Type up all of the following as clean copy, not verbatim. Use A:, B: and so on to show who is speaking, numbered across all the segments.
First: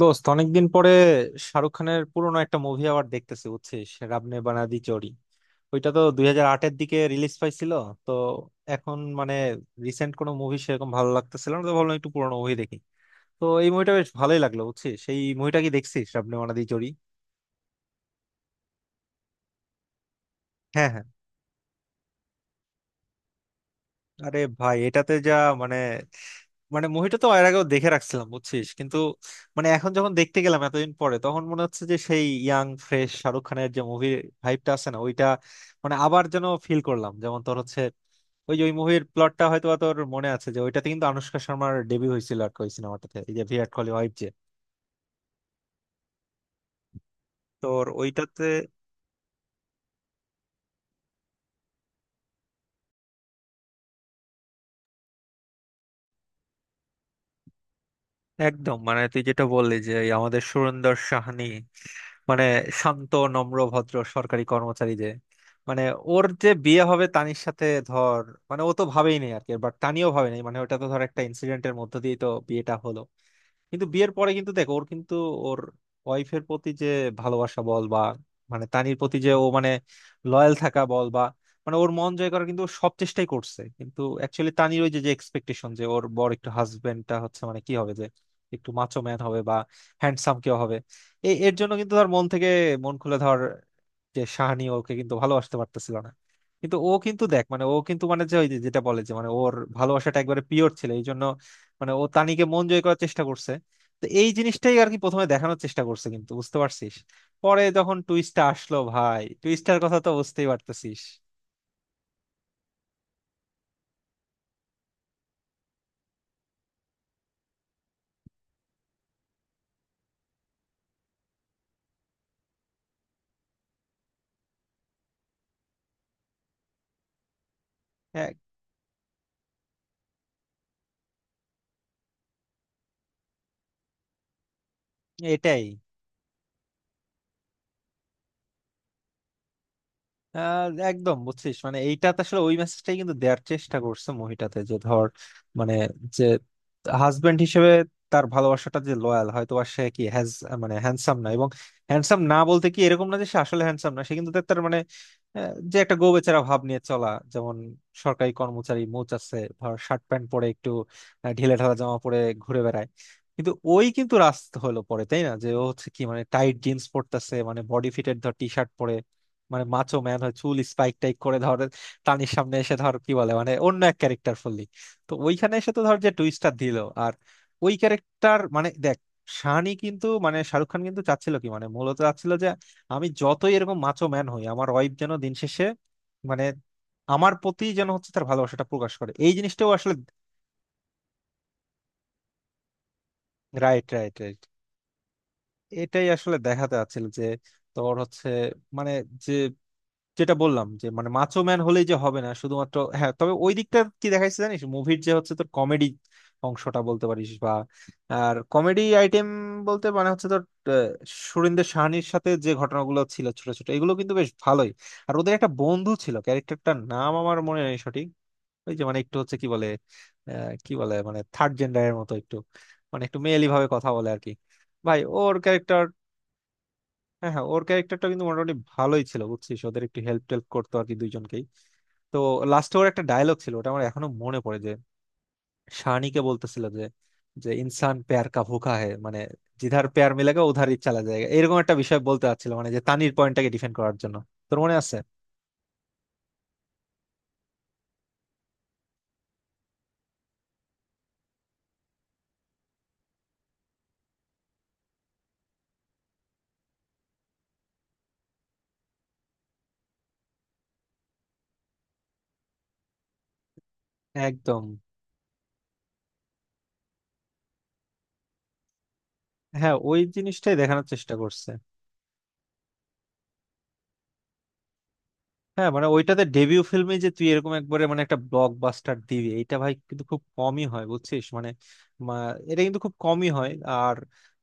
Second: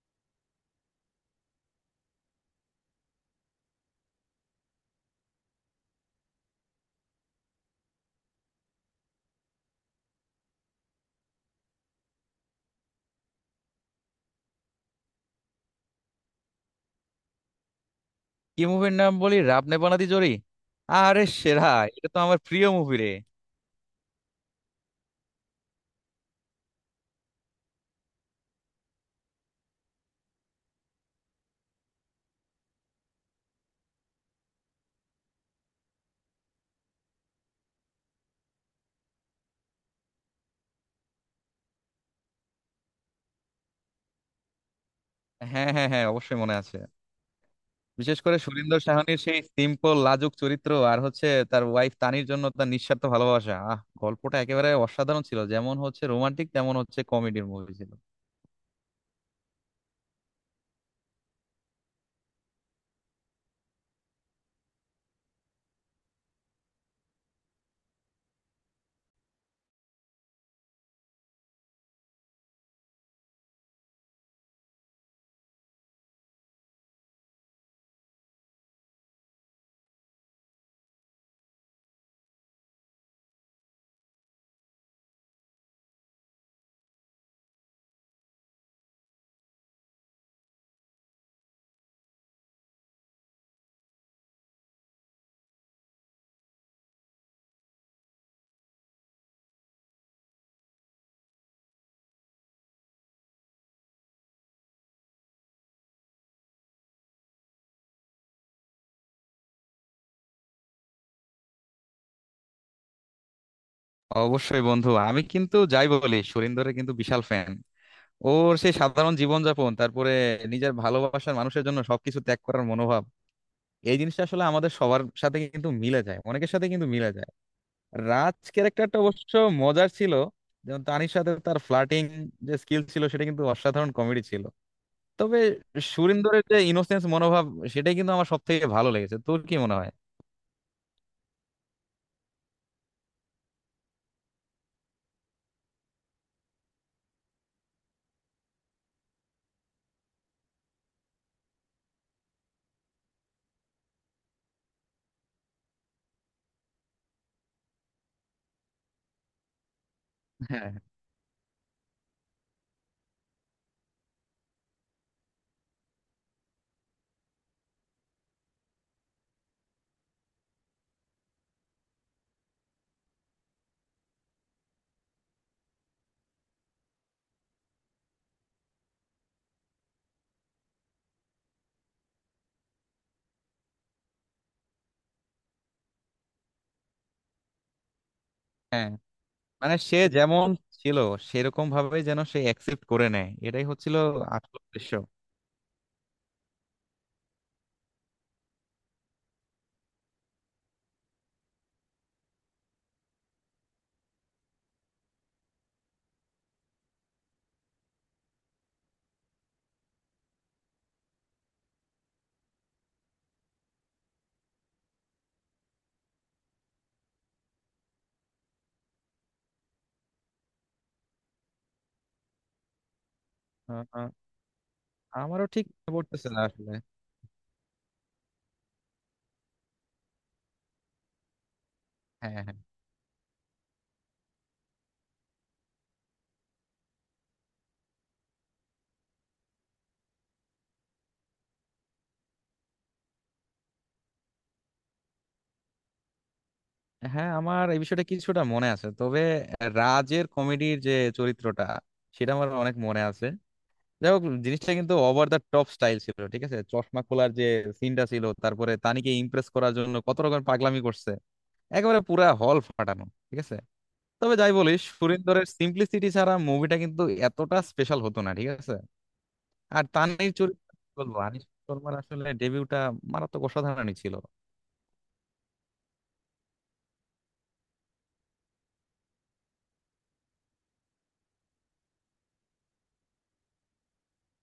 A: দোস্ত, অনেকদিন পরে শাহরুখ খানের পুরোনো একটা মুভি আবার দেখতেছি, বুঝছিস? রাবনে বানাদি জোড়ি। ওইটা তো 2008-এর দিকে রিলিজ পাইছিল। তো এখন মানে রিসেন্ট কোনো মুভি সেরকম ভালো লাগতেছিল না, তো ভাবলাম একটু পুরোনো মুভি দেখি। তো এই মুভিটা বেশ ভালোই লাগলো, বুঝছিস। সেই মুভিটা কি দেখছিস? রাবনে বানাদি জোড়ি।
B: কি মুভির নাম বলি? রাব নে বানাদি জোড়ি?
A: হ্যাঁ, হ্যাঁ।
B: আরে সেরা! এটা তো আমার প্রিয় মুভি রে।
A: আরে ভাই, এটাতে যা মানে, মানে মুভিটা তো এর আগেও দেখে রাখছিলাম, বুঝছিস, কিন্তু মানে এখন যখন দেখতে গেলাম এতদিন পরে, তখন মনে হচ্ছে যে সেই ইয়াং ফ্রেশ শাহরুখ খানের যে মুভির ভাইবটা আছে না ওইটা, মানে আবার যেন ফিল করলাম, যেমন তোর হচ্ছে। ওই যে ওই মুভির প্লটটা হয়তো বা তোর মনে আছে, যে ওইটাতে কিন্তু আনুষ্কা শর্মার ডেবিউ হয়েছিল আর কি, ওই সিনেমাটাতে, এই যে ভিরাট কোহলি ওয়াইফ, যে
B: হ্যাঁ হ্যাঁ হ্যাঁ, অবশ্যই মনে আছে।
A: তোর
B: বিশেষ করে
A: ওইটাতে।
B: সুরিন্দর সাহানির সেই সিম্পল লাজুক চরিত্র, আর হচ্ছে তার ওয়াইফ তানির জন্য তার নিঃস্বার্থ ভালোবাসা। গল্পটা একেবারে অসাধারণ ছিল, যেমন হচ্ছে রোমান্টিক তেমন হচ্ছে কমেডির মুভি ছিল।
A: একদম মানে তুই যেটা বললি যে এই আমাদের সুরেন্দর সাহানি, মানে শান্ত নম্র ভদ্র সরকারি কর্মচারী, যে মানে ওর যে বিয়ে হবে তানির সাথে ধর, মানে ও তো ভাবেই নেই আর কি, বাট তানিও ভাবে নাই, মানে ওটা তো ধর একটা ইনসিডেন্টের মধ্য দিয়ে তো বিয়েটা হলো। কিন্তু বিয়ের পরে কিন্তু দেখো ওর কিন্তু ওর ওয়াইফের প্রতি যে ভালোবাসা বল বা মানে তানির প্রতি যে ও মানে লয়াল থাকা বল বা মানে ওর মন জয় করার কিন্তু ও সব চেষ্টাই করছে। কিন্তু অ্যাকচুয়ালি তানির ওই যে যে এক্সপেকটেশন যে ওর বর একটু হাজবেন্ডটা হচ্ছে মানে কি হবে, যে একটু মাচো ম্যান হবে বা হ্যান্ডসাম কেউ হবে, এই এর জন্য কিন্তু তার মন থেকে মন খুলে ধর যে শাহানি ওকে কিন্তু ভালোবাসতে পারতেছিল না। কিন্তু ও কিন্তু দেখ মানে ও কিন্তু মানে যে ওই যে যেটা বলে যে মানে ওর ভালোবাসাটা একবারে পিওর ছিল, এই জন্য মানে ও তানিকে মন জয় করার চেষ্টা করছে। তো এই জিনিসটাই আর কি প্রথমে দেখানোর চেষ্টা করছে, কিন্তু বুঝতে পারছিস পরে যখন টুইস্টটা আসলো, ভাই, টুইস্টার কথা তো বুঝতেই পারতেছিস।
B: অবশ্যই বন্ধু, আমি কিন্তু যাই বলি, সুরিন্দরের কিন্তু বিশাল ফ্যান। ওর সেই সাধারণ জীবনযাপন, তারপরে নিজের ভালোবাসার মানুষের জন্য সবকিছু ত্যাগ করার মনোভাব, এই জিনিসটা আসলে আমাদের সবার সাথে কিন্তু মিলে যায়, অনেকের সাথে কিন্তু মিলে যায়।
A: হ্যাঁ,
B: রাজ ক্যারেক্টারটা অবশ্য মজার ছিল, যেমন তানির সাথে তার ফ্লার্টিং যে স্কিল ছিল সেটা কিন্তু অসাধারণ কমেডি ছিল। তবে
A: এটাই।
B: সুরিন্দরের যে ইনোসেন্স মনোভাব, সেটাই কিন্তু আমার সব থেকে ভালো লেগেছে। তোর কি মনে হয়?
A: আহ একদম, বুঝছিস, মানে এইটাতে আসলে ওই মেসেজটাই কিন্তু দেওয়ার চেষ্টা করছে মুভিটাতে, যে ধর মানে যে হাজবেন্ড হিসেবে তার ভালোবাসাটা যে লয়াল হয়তো বা সে কি হ্যাজ, মানে হ্যান্ডসাম না, এবং হ্যান্ডসাম না বলতে কি এরকম না যে সে আসলে হ্যান্ডসাম না, সে কিন্তু তার তার মানে আহ, যে একটা গো বেচারা ভাব নিয়ে চলা, যেমন সরকারি কর্মচারী, মোচ আছে ধর, শার্ট প্যান্ট পরে একটু
B: হ্যাঁ
A: ঢিলে ঢালা জামা পরে ঘুরে বেড়ায়। কিন্তু ওই কিন্তু রাস্তা হলো পরে তাই না, যে ও হচ্ছে কি মানে টাইট জিন্স পরতেছে, মানে বডি ফিটের ধর টি শার্ট পরে, মানে মাচো ম্যান হয়, চুল স্পাইক টাইক করে ধর তানির সামনে এসে ধর কি বলে মানে অন্য এক ক্যারেক্টার ফুললি। তো ওইখানে এসে তো ধর যে টুইস্টটা দিল, আর ওই ক্যারেক্টার মানে দেখ, শানি কিন্তু মানে শাহরুখ খান কিন্তু চাচ্ছিল কি, মানে মূলত চাচ্ছিল যে আমি যতই এরকম মাচো ম্যান হই, আমার ওয়াইফ যেন দিন শেষে মানে আমার প্রতি যেন হচ্ছে তার ভালোবাসাটা
B: হ্যাঁ,
A: প্রকাশ করে, এই জিনিসটাও
B: মানে
A: আসলে।
B: সে যেমন ছিল সেরকম ভাবে যেন সে অ্যাকসেপ্ট করে নেয়, এটাই
A: রাইট,
B: হচ্ছিল
A: রাইট, রাইট।
B: আসল উদ্দেশ্য।
A: এটাই আসলে দেখাতে চাচ্ছিল যে তোর হচ্ছে মানে যে যেটা বললাম যে মানে মাচো ম্যান হলেই যে হবে না শুধুমাত্র, হ্যাঁ। তবে ওই দিকটা কি দেখাইছে জানিস মুভির, যে হচ্ছে তোর কমেডি অংশটা বলতে পারিস বা আর কমেডি আইটেম বলতে মানে হচ্ছে তোর আহ, সুরিন্দর সাহানির সাথে যে ঘটনাগুলো ছিল ছোট ছোট, এগুলো কিন্তু বেশ ভালোই। আর ওদের একটা বন্ধু ছিল, ক্যারেক্টারটার নাম আমার মনে নেই সঠিক, ওই যে মানে একটু হচ্ছে কি বলে কি বলে মানে থার্ড জেন্ডারের মতো একটু, মানে একটু মেয়েলি ভাবে
B: আহ,
A: কথা বলে
B: আহ,
A: আর কি। ভাই ওর
B: আমারও ঠিক
A: ক্যারেক্টার,
B: মনে পড়তেছে না আসলে।
A: হ্যাঁ হ্যাঁ, ওর ক্যারেক্টারটা কিন্তু মোটামুটি ভালোই ছিল, বুঝছিস, ওদের একটু হেল্প টেল্প করতো আর কি, দুইজনকেই। তো
B: হ্যাঁ হ্যাঁ
A: লাস্টে ওর একটা ডায়লগ ছিল, ওটা আমার এখনো মনে পড়ে, যে শানিকে বলতেছিল যে যে ইনসান প্যার কা ভুকা হে, মানে জিধার প্যার মিলেগা উধার ই চালা যায়গা, এরকম একটা বিষয় বলতে চাচ্ছিল মানে যে তানির পয়েন্টটাকে ডিফেন্ড করার জন্য। তোর মনে আছে?
B: হ্যাঁ, আমার এই বিষয়টা কিছুটা মনে আছে, তবে রাজের কমেডির যে চরিত্রটা সেটা আমার অনেক মনে আছে। যাই হোক, জিনিসটা কিন্তু ওভার দ্য টপ স্টাইল ছিল, ঠিক আছে? চশমা খোলার যে সিনটা ছিল, তারপরে তানিকে ইমপ্রেস করার জন্য কত রকম পাগলামি করছে, একেবারে পুরা হল ফাটানো, ঠিক আছে? তবে যাই
A: একদম।
B: বলিস, সুরিন্দরের সিম্পলিসিটি ছাড়া মুভিটা কিন্তু এতটা স্পেশাল হতো না, ঠিক আছে?
A: হ্যাঁ,
B: আর
A: ওই
B: তানির
A: জিনিসটাই
B: চরিত্র কি
A: দেখানোর চেষ্টা
B: বলবো, আনিস
A: করছে।
B: শর্মার আসলে ডেবিউটা মারাত্মক অসাধারণই ছিল।
A: হ্যাঁ, মানে ওইটাতে ডেবিউ ফিল্মে যে তুই এরকম একবারে মানে একটা ব্লকবাস্টার দিবি, এটা ভাই কিন্তু খুব কমই হয়, বুঝছিস, মানে মা- এটা কিন্তু খুব কমই হয়। আর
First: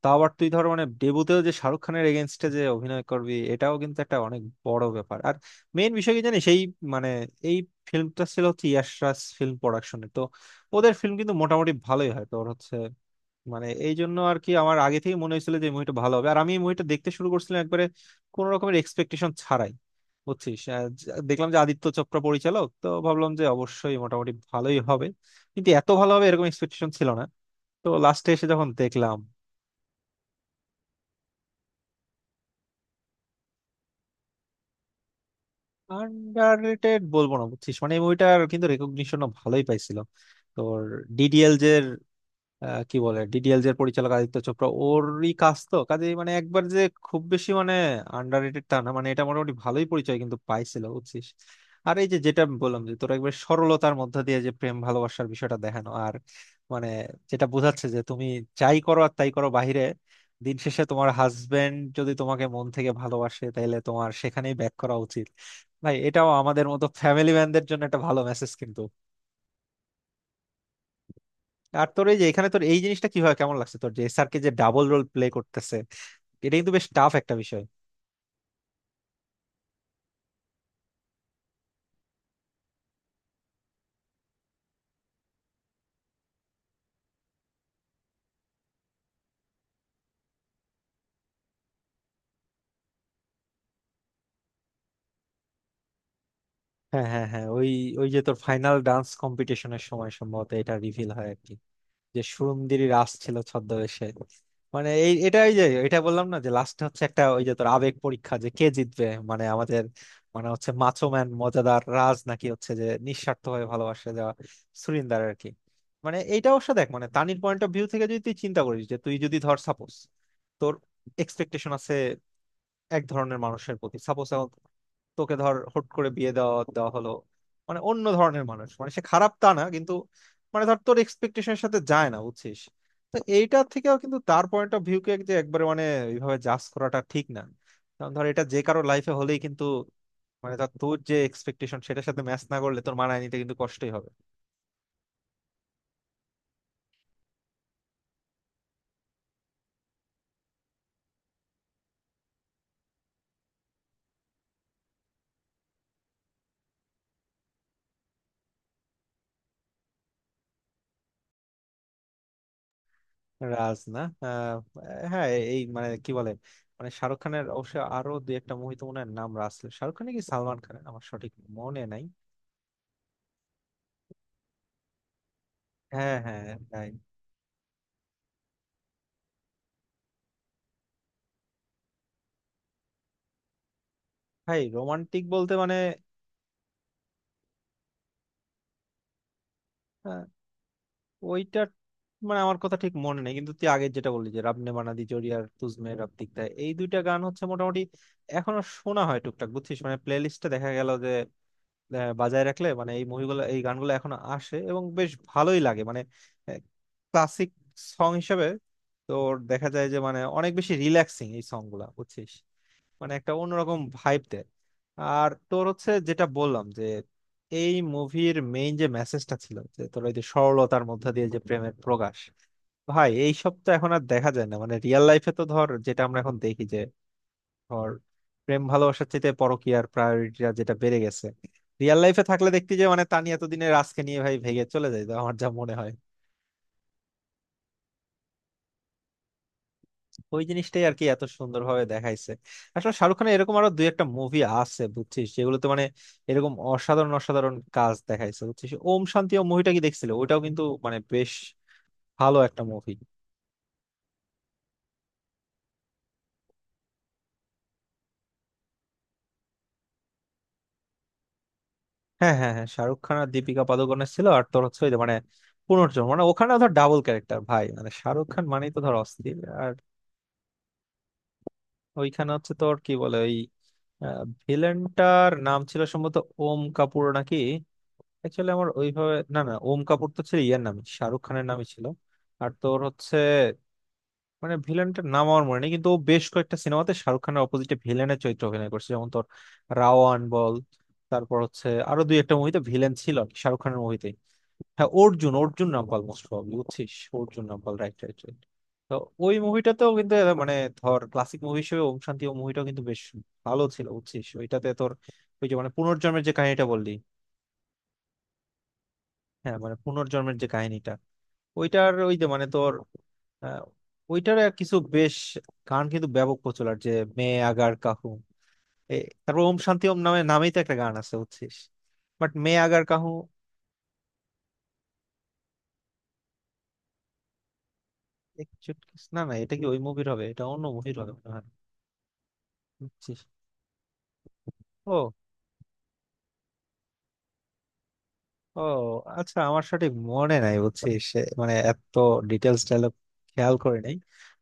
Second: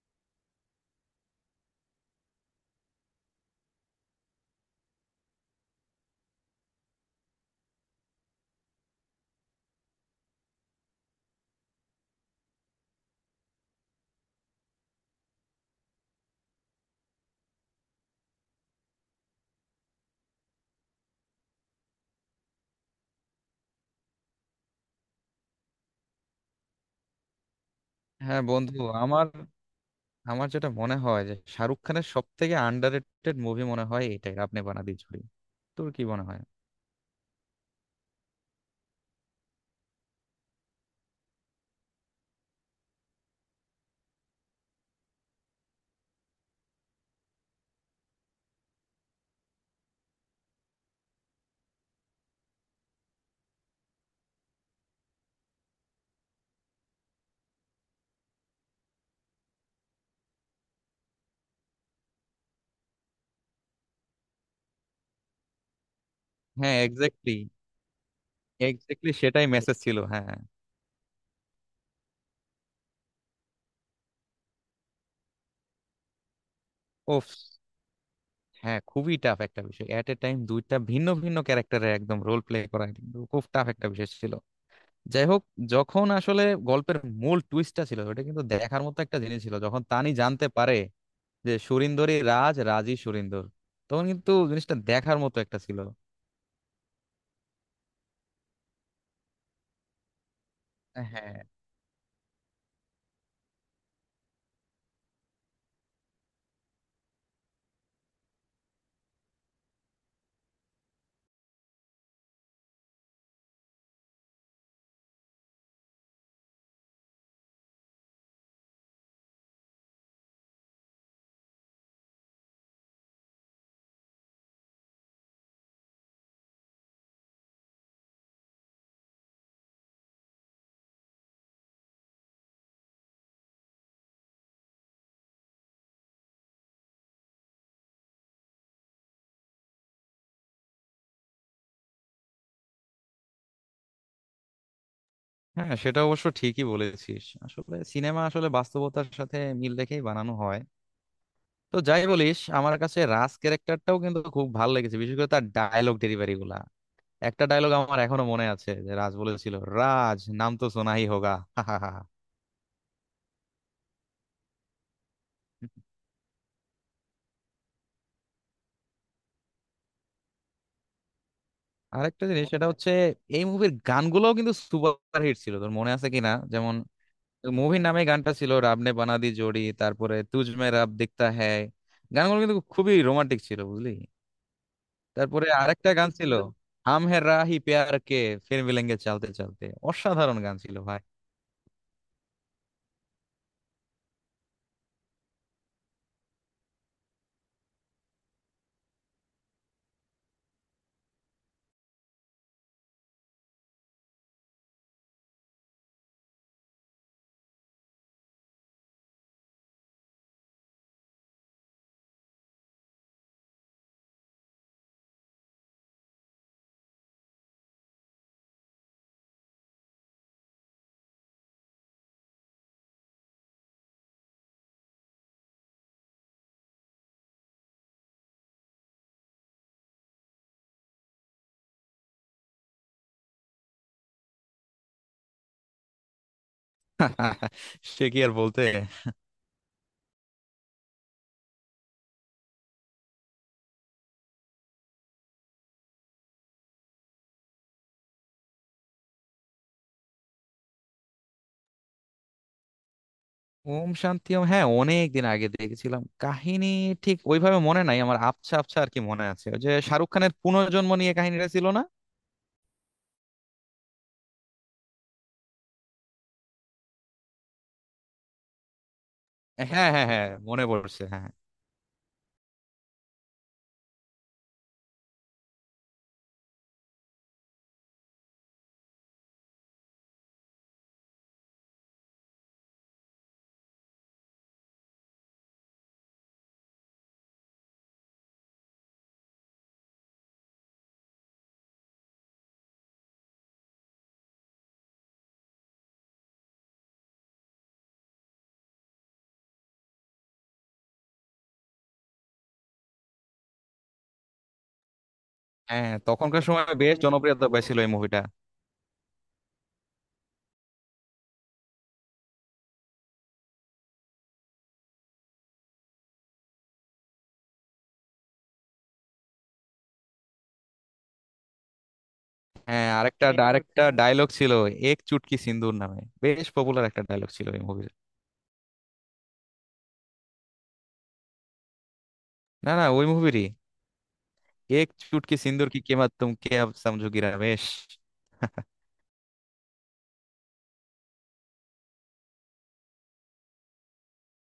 A: তাও আবার তুই ধর মানে ডেবিউতেও যে শাহরুখ খানের এগেনস্টে যে অভিনয় করবি, এটাও কিন্তু একটা অনেক বড় ব্যাপার। আর মেইন বিষয় কি জানিস, এই মানে এই ফিল্মটা ছিল হচ্ছে ইয়াশ রাজ ফিল্ম প্রোডাকশনে। তো ওদের ফিল্ম কিন্তু মোটামুটি ভালোই হয় তোর হচ্ছে মানে, এই জন্য আর কি আমার আগে থেকে মনে হয়েছিল যে মুভিটা ভালো হবে। আর আমি মুভিটা দেখতে শুরু করছিলাম একবারে কোন রকমের এক্সপেকটেশন ছাড়াই, বুঝছিস। দেখলাম যে আদিত্য চোপড়া পরিচালক, তো ভাবলাম যে অবশ্যই মোটামুটি ভালোই হবে, কিন্তু এত ভালো হবে এরকম এক্সপেকটেশন ছিল না। তো লাস্টে
B: হ্যাঁ
A: এসে যখন
B: বন্ধু,
A: দেখলাম।
B: আমার আমার যেটা মনে হয়, যে শাহরুখ খানের সব থেকে আন্ডাররেটেড মুভি মনে হয় এটাই, আপনি বানাদি ঝুড়ি। তোর কি মনে হয়?
A: আন্ডাররেটেড বলবো না, বুঝছিস, মানে এই মুভিটার কিন্তু রেকগনিশনও ভালোই পাইছিল তোর। ডিডিএল যে কি বলে ডিডিএলজ এর পরিচালক আদিত্য চোপড়া, ওরই কাজ তো কাজে মানে একবার যে খুব বেশি মানে আন্ডাররেটেড টা না, মানে এটা মোটামুটি ভালোই পরিচয় কিন্তু পাইছিল, বুঝছিস। আর এই যে যেটা আমি বললাম যে তোর একবার সরলতার মধ্যে দিয়ে যে প্রেম ভালোবাসার বিষয়টা দেখানো, আর মানে যেটা বোঝাচ্ছে যে তুমি যাই করো আর তাই করো বাহিরে, দিন শেষে তোমার হাজবেন্ড যদি তোমাকে মন থেকে ভালোবাসে, তাহলে তোমার সেখানেই ব্যাক করা উচিত। ভাই, এটাও আমাদের
B: হ্যাঁ
A: মতো ফ্যামিলি
B: এক্স্যাক্টলি,
A: ম্যানদের জন্য একটা ভালো মেসেজ কিন্তু।
B: এক্স্যাক্টলি সেটাই মেসেজ ছিল, হ্যাঁ।
A: আর তোর এই যে এখানে তোর এই জিনিসটা কিভাবে কেমন লাগছে তোর, যে এসআরকে যে ডাবল রোল প্লে করতেছে, এটা কিন্তু বেশ টাফ
B: ওফ,
A: একটা বিষয়।
B: হ্যাঁ খুবই টাফ একটা বিষয়। এট এ টাইম দুইটা ভিন্ন ভিন্ন ক্যারেক্টারে একদম রোল প্লে করা, এটা কিন্তু খুব টাফ একটা বিষয় ছিল। যাই হোক, যখন আসলে গল্পের মূল টুইস্টটা ছিল, ওটা কিন্তু দেখার মতো একটা জিনিস ছিল, যখন তানি জানতে পারে যে সুরিন্দরই রাজ, রাজই সুরিন্দর, তখন কিন্তু জিনিসটা দেখার মতো একটা ছিল।
A: হ্যাঁ, হ্যাঁ, হ্যাঁ, ওই ওই যে তোর ফাইনাল ডান্স কম্পিটিশনের সময় সম্ভবত এটা রিভিল হয় আর
B: হ্যাঁ
A: কি, যে সুরুন্দিরি রাস ছিল ছদ্মবেশে। মানে এই এটা ওই যে এটা বললাম না যে লাস্ট হচ্ছে একটা ওই যে তোর আবেগ পরীক্ষা, যে কে জিতবে মানে আমাদের, মানে হচ্ছে মাচো ম্যান মজাদার রাজ নাকি হচ্ছে যে নিঃস্বার্থ ভাবে ভালোবাসা দেওয়া সুরিন্দার আর কি। মানে এইটা অবশ্য দেখ মানে তানির পয়েন্ট অফ ভিউ থেকে যদি তুই চিন্তা করিস, যে তুই যদি ধর সাপোজ তোর এক্সপেকটেশন আছে এক ধরনের মানুষের প্রতি, সাপোজ এখন তোকে ধর হুট করে বিয়ে দেওয়া দেওয়া হলো মানে অন্য ধরনের মানুষ, মানে সে খারাপ তা না, কিন্তু মানে ধর তোর এক্সপেকটেশনের সাথে যায় না, বুঝছিস। তো এইটা থেকেও কিন্তু তার পয়েন্ট অফ ভিউকে যে একবারে মানে এইভাবে জাজ করাটা ঠিক না, কারণ ধর এটা যে কারো লাইফে হলেই কিন্তু মানে ধর তোর যে এক্সপেকটেশন সেটার সাথে ম্যাচ না করলে তোর মানায় নিতে কিন্তু কষ্টই হবে।
B: হ্যাঁ, সেটা অবশ্য ঠিকই বলেছিস, আসলে সিনেমা আসলে বাস্তবতার সাথে মিল রেখেই বানানো হয়। তো যাই বলিস, আমার কাছে রাজ ক্যারেক্টারটাও কিন্তু খুব ভালো লেগেছে, বিশেষ করে তার ডায়লগ ডেলিভারি গুলা। একটা ডায়লগ আমার এখনো মনে আছে, যে রাজ বলেছিল, "রাজ নাম তো সোনাই হোগা।" হাহাহা।
A: রাজ না হ্যাঁ এই মানে কি বলে মানে শাহরুখ খানের অবশ্য আরো দুই একটা মুভি তো মনে হয় নাম রাজ ছিল। শাহরুখ খানের কি সালমান খানের আমার সঠিক মনে নাই।
B: আরেকটা জিনিস, সেটা হচ্ছে এই মুভির গানগুলোও কিন্তু সুপার হিট ছিল, তোর মনে আছে
A: হ্যাঁ,
B: কিনা?
A: হ্যাঁ,
B: যেমন
A: তাই।
B: মুভির নামে গানটা ছিল "রাব নে বানা দি জোড়ি", তারপরে "তুজ মে রাব দিখতা হ্যায়"। গানগুলো কিন্তু খুবই রোমান্টিক ছিল বুঝলি।
A: ভাই, রোমান্টিক
B: তারপরে
A: বলতে মানে
B: আরেকটা গান ছিল, "হাম হে রাহি প্যার কে ফির মিলেঙ্গে চলতে চলতে",
A: আহ,
B: অসাধারণ গান ছিল ভাই।
A: ওইটা মানে আমার কথা ঠিক মনে নেই, কিন্তু তুই আগে যেটা বললি যে রাবনে বানাদি জোড়ি আর তুজমে রাব দিখতা, এই দুইটা গান হচ্ছে মোটামুটি এখনো শোনা হয় টুকটাক, বুঝছিস, মানে প্লে লিস্টে দেখা গেল যে বাজায় রাখলে মানে এই মুভিগুলো এই গানগুলো এখন আসে এবং বেশ ভালোই লাগে মানে, ক্লাসিক সং হিসেবে তোর দেখা যায় যে মানে অনেক বেশি রিল্যাক্সিং এই সং গুলা, বুঝছিস, মানে একটা অন্যরকম ভাইব দেয়। আর তোর হচ্ছে যেটা বললাম যে এই মুভির মেইন যে মেসেজটা ছিল, যে তোর ওই যে সরলতার মধ্যে দিয়ে যে প্রেমের প্রকাশ, ভাই, এইসব তো এখন আর দেখা যায় না মানে রিয়েল লাইফে। তো ধর যেটা আমরা এখন দেখি যে ধর প্রেম ভালোবাসার চাইতে পরকীয়ার প্রায়োরিটিটা যেটা বেড়ে গেছে, রিয়েল লাইফে থাকলে দেখতে যে মানে তানি এতদিনে রাজকে নিয়ে ভাই ভেগে চলে যায়, আমার যা মনে হয়।
B: সে কি আর বলতে!
A: ওই জিনিসটাই আর কি এত সুন্দরভাবে দেখাইছে। আসলে শাহরুখ খানের এরকম আরো দুই একটা মুভি আছে, বুঝছিস, যেগুলোতে মানে এরকম অসাধারণ অসাধারণ কাজ দেখাইছে, বুঝছিস। ওম শান্তি ওম মুভিটা কি দেখছিলে? ওইটাও কিন্তু মানে বেশ ভালো একটা মুভি।
B: ওম শান্তি ওম, হ্যাঁ অনেক দিন আগে দেখেছিলাম। কাহিনী ঠিক ওইভাবে মনে নাই আমার, আবছা আবছা আর কি মনে আছে, ওই যে শাহরুখ খানের পুনর্জন্ম নিয়ে কাহিনীটা ছিল না?
A: হ্যাঁ, হ্যাঁ, হ্যাঁ, শাহরুখ খান আর দীপিকা পাদুকোনের ছিল। আর তোর হচ্ছে ওই যে মানে পুনর্জন্ম মানে ওখানে ধর ডাবল ক্যারেক্টার, ভাই মানে শাহরুখ খান মানেই তো ধর অস্থির। আর
B: হ্যাঁ হ্যাঁ হ্যাঁ, মনে পড়ছে, হ্যাঁ হ্যাঁ।
A: ওইখানে হচ্ছে তোর কি বলে ওই ভিলেনটার নাম ছিল সম্ভবত ওম কাপুর নাকি, অ্যাকচুয়ালি আমার ওইভাবে, না না, ওম কাপুর তো ছিল ইয়ার, নামই শাহরুখ খানের নামই ছিল। আর তোর হচ্ছে মানে ভিলেনটার নাম আমার মনে নেই, কিন্তু ও বেশ কয়েকটা সিনেমাতে শাহরুখ খানের অপোজিটে ভিলেনের চরিত্র অভিনয় করছে, যেমন তোর রাওয়ান বল, তারপর হচ্ছে আরো দুই একটা মুভিতে ভিলেন ছিল আর কি, শাহরুখ খানের মুভিতে। হ্যাঁ, অর্জুন অর্জুন রামপাল, মোস্ট প্রবাবলি, বুঝছিস, Arjun Rampal, right, right, right. তো ওই মুভিটাতেও কিন্তু এরা মানে ধর ক্লাসিক মুভি হিসেবে ওম শান্তি ও মুভিটাও কিন্তু বেশ ভালো ছিল, বুঝছিস। ওইটাতে তোর ওই যে মানে
B: হ্যাঁ,
A: পুনর্জন্মের যে
B: তখনকার সময়
A: কাহিনীটা বললি,
B: বেশ জনপ্রিয়তা পেয়েছিল এই মুভিটা।
A: হ্যাঁ মানে পুনর্জন্মের যে কাহিনীটা, ওইটার ওই যে মানে তোর আহ, ওইটার আর কিছু বেশ গান কিন্তু ব্যাপক প্রচলন, যে মে আগার কাহু এ, তারপর ওম শান্তি ওম নামে নামেই তো একটা গান আছে, বুঝছিস, বাট মে আগার
B: হ্যাঁ,
A: কাহু।
B: আরেকটা আরেকটা ডায়লগ ছিল, "এক চুটকি সিন্দুর" নামে বেশ পপুলার একটা ডায়লগ ছিল এই মুভির।
A: না না, এটা কি ওই মুভির হবে? এটা অন্য মুভির হবে মনে হয়।
B: না না, ওই
A: বুঝছিস?
B: মুভিরই। "এক
A: ও,
B: চুটকি সিন্দুর কি কেমাত তুম কে আব সমঝোগিরা বেশ।
A: ও, আচ্ছা আমার সঠিক মনে নাই, বুঝছিস, এ মানে এত ডিটেলস ডায়লগ খেয়াল করে নাই।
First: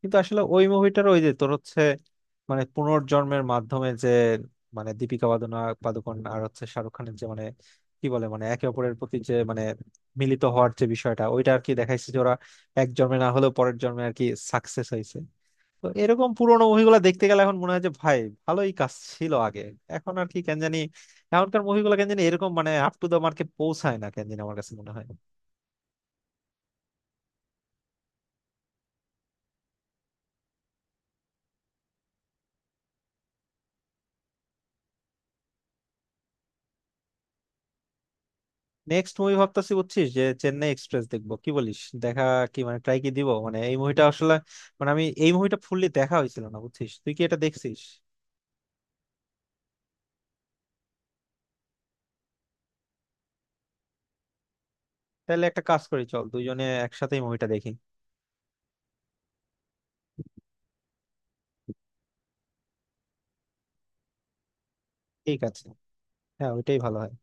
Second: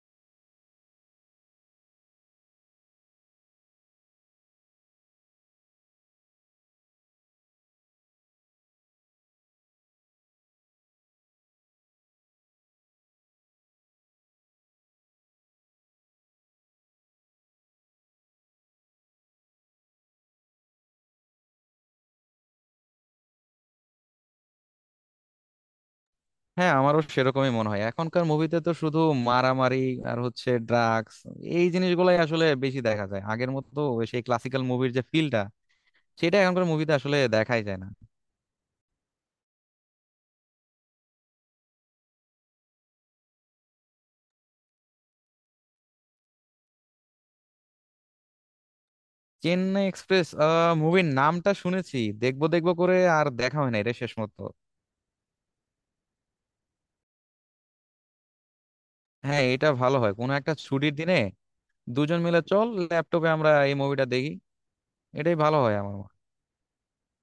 A: কিন্তু আসলে ওই মুভিটার ওই যে তোর হচ্ছে মানে পুনর্জন্মের মাধ্যমে যে মানে পাদুকোণ আর হচ্ছে শাহরুখ খানের যে মানে কি বলে মানে একে অপরের প্রতি যে মানে মিলিত হওয়ার যে বিষয়টা, ওইটা আর কি দেখাইছে যে ওরা এক জন্মে না হলেও পরের জন্মে আর কি সাকসেস হয়েছে। তো এরকম পুরোনো মুভিগুলো দেখতে গেলে এখন মনে হয় যে, ভাই, ভালোই কাজ ছিল আগে। এখন আর কি কেন জানি, এখনকার মুভিগুলো কেন জানি এরকম মানে আপ টু দা মার্কে পৌঁছায় না, কেন জানি আমার কাছে মনে হয়।
B: হ্যাঁ আমারও সেরকমই মনে হয়, এখনকার মুভিতে তো শুধু মারামারি আর হচ্ছে ড্রাগস, এই জিনিসগুলাই আসলে বেশি দেখা যায়। আগের মতো ওই সেই ক্লাসিক্যাল মুভির যে ফিলটা, সেটা এখনকার মুভিতে আসলে দেখাই যায় না।
A: নেক্সট মুভি ভাবতেছি, বুঝছিস, যে চেন্নাই এক্সপ্রেস দেখবো, কি বলিস? দেখা কি মানে ট্রাই কি দিব মানে এই মুভিটা আসলে মানে আমি এই মুভিটা ফুললি দেখা হয়েছিল না, বুঝছিস। তুই কি এটা দেখছিস?
B: চেন্নাই এক্সপ্রেস, মুভির নামটা শুনেছি, দেখবো দেখবো করে আর দেখা হয় না এটা শেষ মতো।
A: তাহলে একটা কাজ করি, চল দুইজনে একসাথে মুভিটা দেখি।
B: হ্যাঁ এটা ভালো হয়, কোনো একটা ছুটির দিনে দুজন মিলে চল ল্যাপটপে আমরা এই মুভিটা দেখি, এটাই
A: ঠিক
B: ভালো
A: আছে।
B: হয় আমার মতে।
A: হ্যাঁ, ওইটাই ভালো হয়।